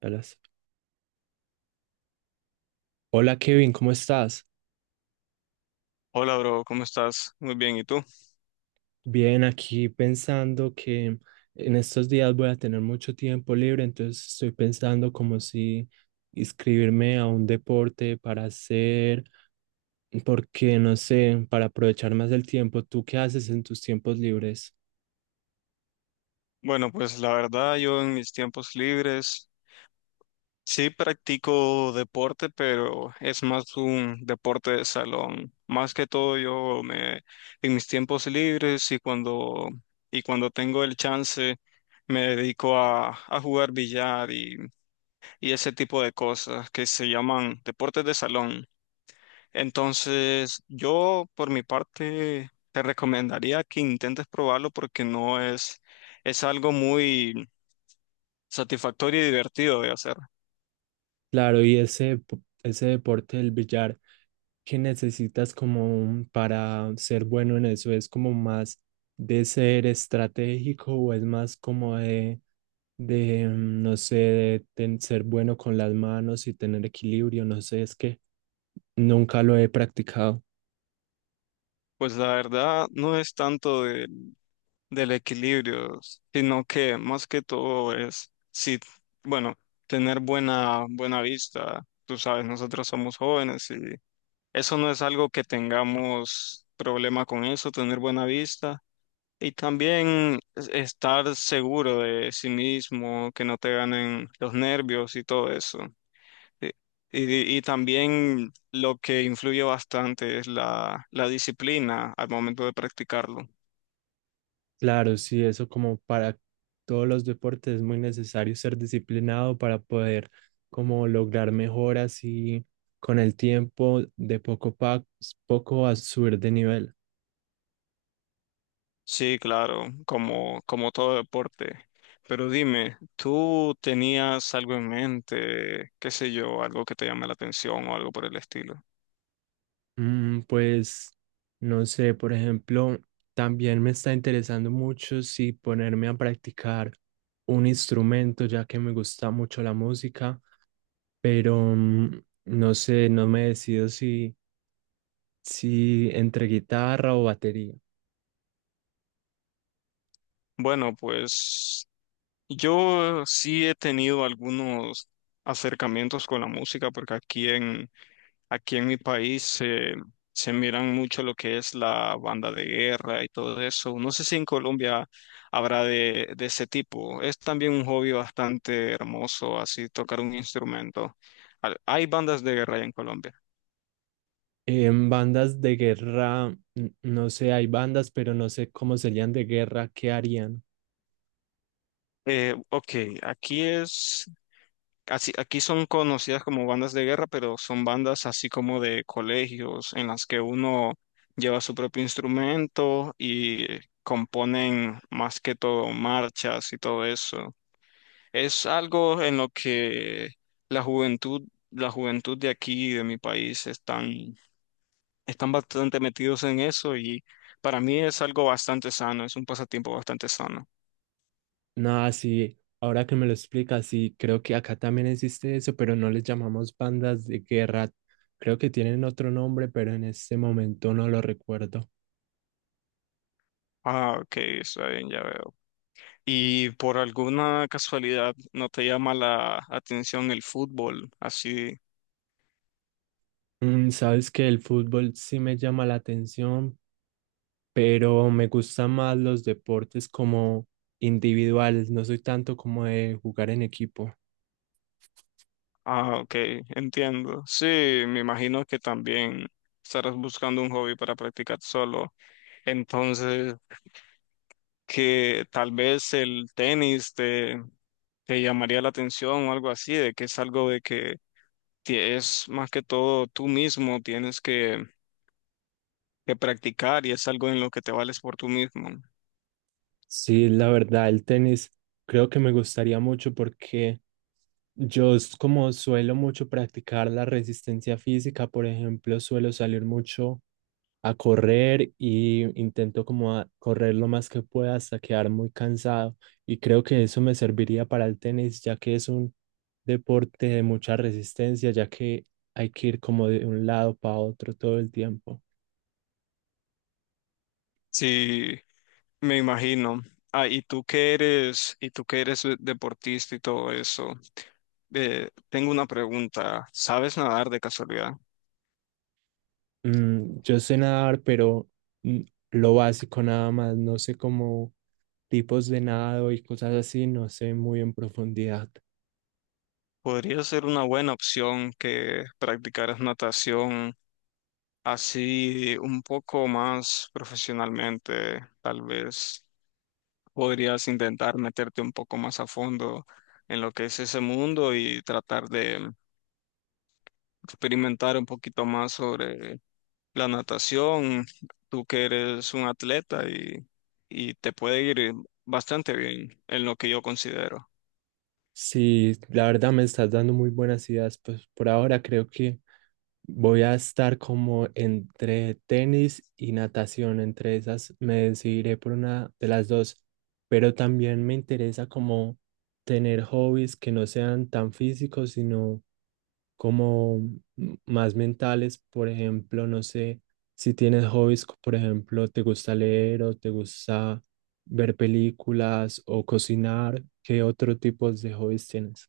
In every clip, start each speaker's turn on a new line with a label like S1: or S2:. S1: Alas. Hola Kevin, ¿cómo estás?
S2: Hola, bro, ¿cómo estás? Muy bien, ¿y tú?
S1: Bien, aquí pensando que en estos días voy a tener mucho tiempo libre, entonces estoy pensando como si inscribirme a un deporte para hacer, porque no sé, para aprovechar más el tiempo. ¿Tú qué haces en tus tiempos libres?
S2: Bueno, pues la verdad, yo en mis tiempos libres sí practico deporte, pero es más un deporte de salón. Más que todo, yo me en mis tiempos libres y cuando tengo el chance me dedico a, jugar billar y ese tipo de cosas que se llaman deportes de salón. Entonces, yo por mi parte te recomendaría que intentes probarlo porque no es, es algo muy satisfactorio y divertido de hacer.
S1: Claro, y ese, ese deporte del billar, que necesitas como para ser bueno en eso? ¿Es como más de ser estratégico o es más como no sé, de ser bueno con las manos y tener equilibrio? No sé, es que nunca lo he practicado.
S2: Pues la verdad no es tanto del equilibrio, sino que más que todo es, sí, bueno, tener buena vista. Tú sabes, nosotros somos jóvenes y eso no es algo que tengamos problema con eso, tener buena vista. Y también estar seguro de sí mismo, que no te ganen los nervios y todo eso. Y, y también lo que influye bastante es la disciplina al momento de practicarlo.
S1: Claro, sí, eso como para todos los deportes es muy necesario ser disciplinado para poder como lograr mejoras y con el tiempo de poco a subir de nivel.
S2: Sí, claro, como todo deporte. Pero dime, ¿tú tenías algo en mente, qué sé yo, algo que te llame la atención o algo por el estilo?
S1: Pues no sé, por ejemplo, también me está interesando mucho si ponerme a practicar un instrumento, ya que me gusta mucho la música, pero no sé, no me decido si entre guitarra o batería.
S2: Bueno, pues yo sí he tenido algunos acercamientos con la música porque aquí en mi país se miran mucho lo que es la banda de guerra y todo eso. No sé si en Colombia habrá de ese tipo. Es también un hobby bastante hermoso, así tocar un instrumento. Hay bandas de guerra allá en Colombia.
S1: ¿En bandas de guerra? No sé, hay bandas, pero no sé cómo serían de guerra, qué harían.
S2: Ok, aquí es así, aquí son conocidas como bandas de guerra, pero son bandas así como de colegios en las que uno lleva su propio instrumento y componen más que todo marchas y todo eso. Es algo en lo que la juventud, la juventud de aquí, de mi país, están, están bastante metidos en eso y para mí es algo bastante sano, es un pasatiempo bastante sano.
S1: Nada, sí, ahora que me lo explicas, sí, creo que acá también existe eso, pero no les llamamos bandas de guerra. Creo que tienen otro nombre, pero en este momento no lo recuerdo.
S2: Ah, ok, está bien, ya veo. ¿Y por alguna casualidad no te llama la atención el fútbol, así?
S1: Mm, sabes que el fútbol sí me llama la atención, pero me gustan más los deportes como individuales, no soy tanto como de jugar en equipo.
S2: Ah, ok, entiendo. Sí, me imagino que también estarás buscando un hobby para practicar solo. Entonces, que tal vez el tenis te llamaría la atención o algo así, de que es algo de que es más que todo tú mismo, tienes que practicar y es algo en lo que te vales por tú mismo.
S1: Sí, la verdad, el tenis creo que me gustaría mucho porque como suelo mucho practicar la resistencia física. Por ejemplo, suelo salir mucho a correr y intento como a correr lo más que pueda hasta quedar muy cansado. Y creo que eso me serviría para el tenis, ya que es un deporte de mucha resistencia, ya que hay que ir como de un lado para otro todo el tiempo.
S2: Sí, me imagino. Y tú que eres deportista y todo eso, tengo una pregunta. ¿Sabes nadar de casualidad?
S1: Mm, yo sé nadar, pero mm, lo básico nada más, no sé cómo tipos de nado y cosas así, no sé muy en profundidad.
S2: Podría ser una buena opción que practicaras natación así un poco más profesionalmente, tal vez podrías intentar meterte un poco más a fondo en lo que es ese mundo y tratar de experimentar un poquito más sobre la natación. Tú que eres un atleta y te puede ir bastante bien en lo que yo considero.
S1: Sí, la verdad me estás dando muy buenas ideas. Pues por ahora creo que voy a estar como entre tenis y natación. Entre esas me decidiré por una de las dos. Pero también me interesa como tener hobbies que no sean tan físicos, sino como más mentales. Por ejemplo, no sé, si tienes hobbies, por ejemplo, te gusta leer o te gusta ver películas o cocinar, ¿qué otro tipo de hobbies tienes?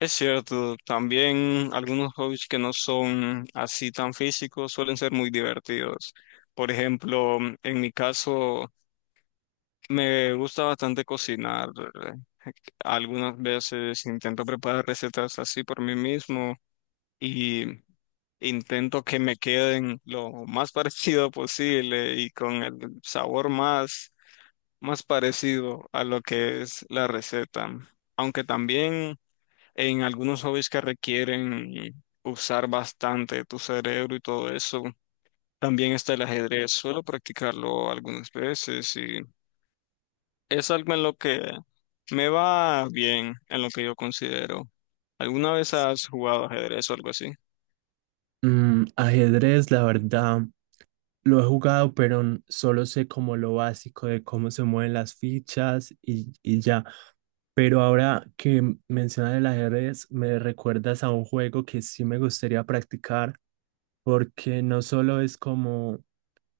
S2: Es cierto, también algunos hobbies que no son así tan físicos suelen ser muy divertidos. Por ejemplo, en mi caso, me gusta bastante cocinar. eh, Algunas veces intento preparar recetas así por mí mismo y intento que me queden lo más parecido posible y con el sabor más parecido a lo que es la receta. Aunque también en algunos hobbies que requieren usar bastante tu cerebro y todo eso, también está el ajedrez. Suelo practicarlo algunas veces, es algo en lo que me va bien, en lo que yo considero. ¿Alguna vez has jugado ajedrez o algo así?
S1: Mm, ajedrez, la verdad, lo he jugado, pero solo sé como lo básico de cómo se mueven las fichas y ya. Pero ahora que mencionas el ajedrez, me recuerdas a un juego que sí me gustaría practicar, porque no solo es como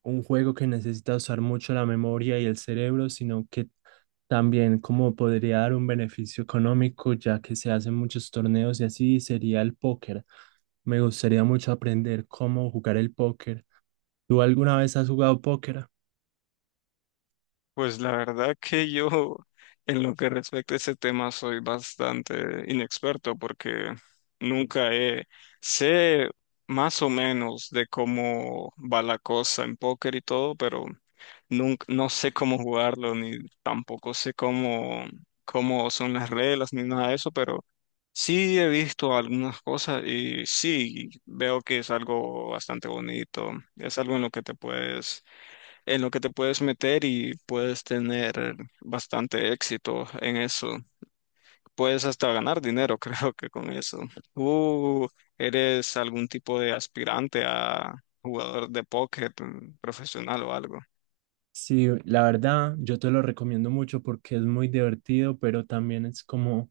S1: un juego que necesita usar mucho la memoria y el cerebro, sino que también como podría dar un beneficio económico, ya que se hacen muchos torneos, y así sería el póker. Me gustaría mucho aprender cómo jugar el póker. ¿Tú alguna vez has jugado póker?
S2: Pues la verdad que yo en lo que respecta a ese tema soy bastante inexperto porque nunca he, sé más o menos de cómo va la cosa en póker y todo, pero nunca, no sé cómo jugarlo ni tampoco sé cómo son las reglas ni nada de eso, pero sí he visto algunas cosas y sí veo que es algo bastante bonito, es algo en lo que te puedes meter y puedes tener bastante éxito en eso. Puedes hasta ganar dinero, creo que con eso. ¿Tú eres algún tipo de aspirante a jugador de póker profesional o algo?
S1: Sí, la verdad, yo te lo recomiendo mucho porque es muy divertido, pero también es como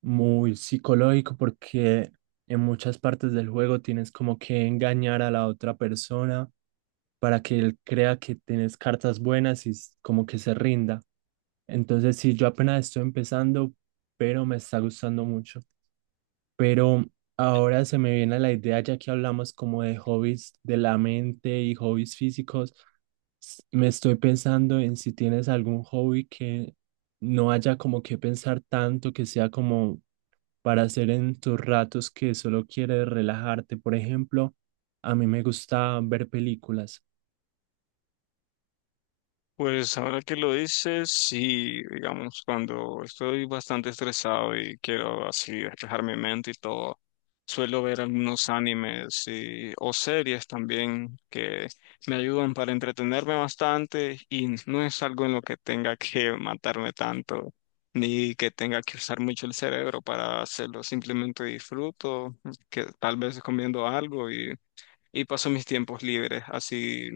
S1: muy psicológico porque en muchas partes del juego tienes como que engañar a la otra persona para que él crea que tienes cartas buenas y como que se rinda. Entonces, sí, yo apenas estoy empezando, pero me está gustando mucho. Pero ahora se me viene la idea, ya que hablamos como de hobbies de la mente y hobbies físicos, me estoy pensando en si tienes algún hobby que no haya como que pensar tanto, que sea como para hacer en tus ratos que solo quieres relajarte. Por ejemplo, a mí me gusta ver películas.
S2: Pues ahora que lo dices, sí, digamos, cuando estoy bastante estresado y quiero así despejar mi mente y todo, suelo ver algunos o series también que me ayudan para entretenerme bastante y no es algo en lo que tenga que matarme tanto, ni que tenga que usar mucho el cerebro para hacerlo, simplemente disfruto, que tal vez comiendo algo y paso mis tiempos libres así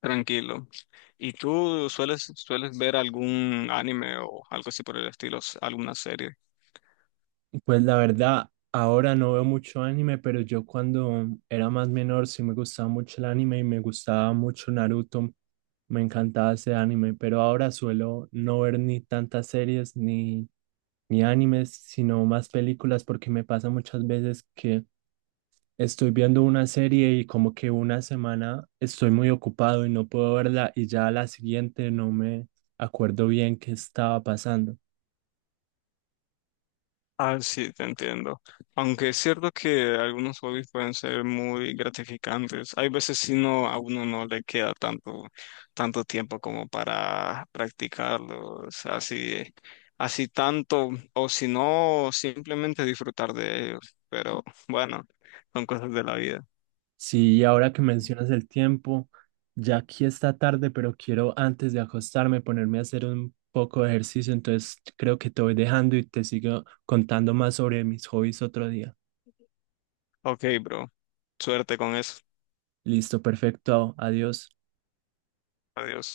S2: tranquilo. ¿Y tú sueles ver algún anime o algo así por el estilo, alguna serie?
S1: Pues la verdad, ahora no veo mucho anime, pero yo cuando era más menor sí me gustaba mucho el anime y me gustaba mucho Naruto. Me encantaba ese anime, pero ahora suelo no ver ni tantas series ni animes, sino más películas, porque me pasa muchas veces que estoy viendo una serie y como que una semana estoy muy ocupado y no puedo verla y ya a la siguiente no me acuerdo bien qué estaba pasando.
S2: Ah, sí, te entiendo. Aunque es cierto que algunos hobbies pueden ser muy gratificantes, hay veces si no a uno no le queda tanto tiempo como para practicarlos, así tanto o si no simplemente disfrutar de ellos, pero bueno, son cosas de la vida.
S1: Sí, y ahora que mencionas el tiempo, ya aquí está tarde, pero quiero antes de acostarme ponerme a hacer un poco de ejercicio, entonces creo que te voy dejando y te sigo contando más sobre mis hobbies otro día.
S2: Ok, bro. Suerte con eso.
S1: Listo, perfecto, adiós.
S2: Adiós.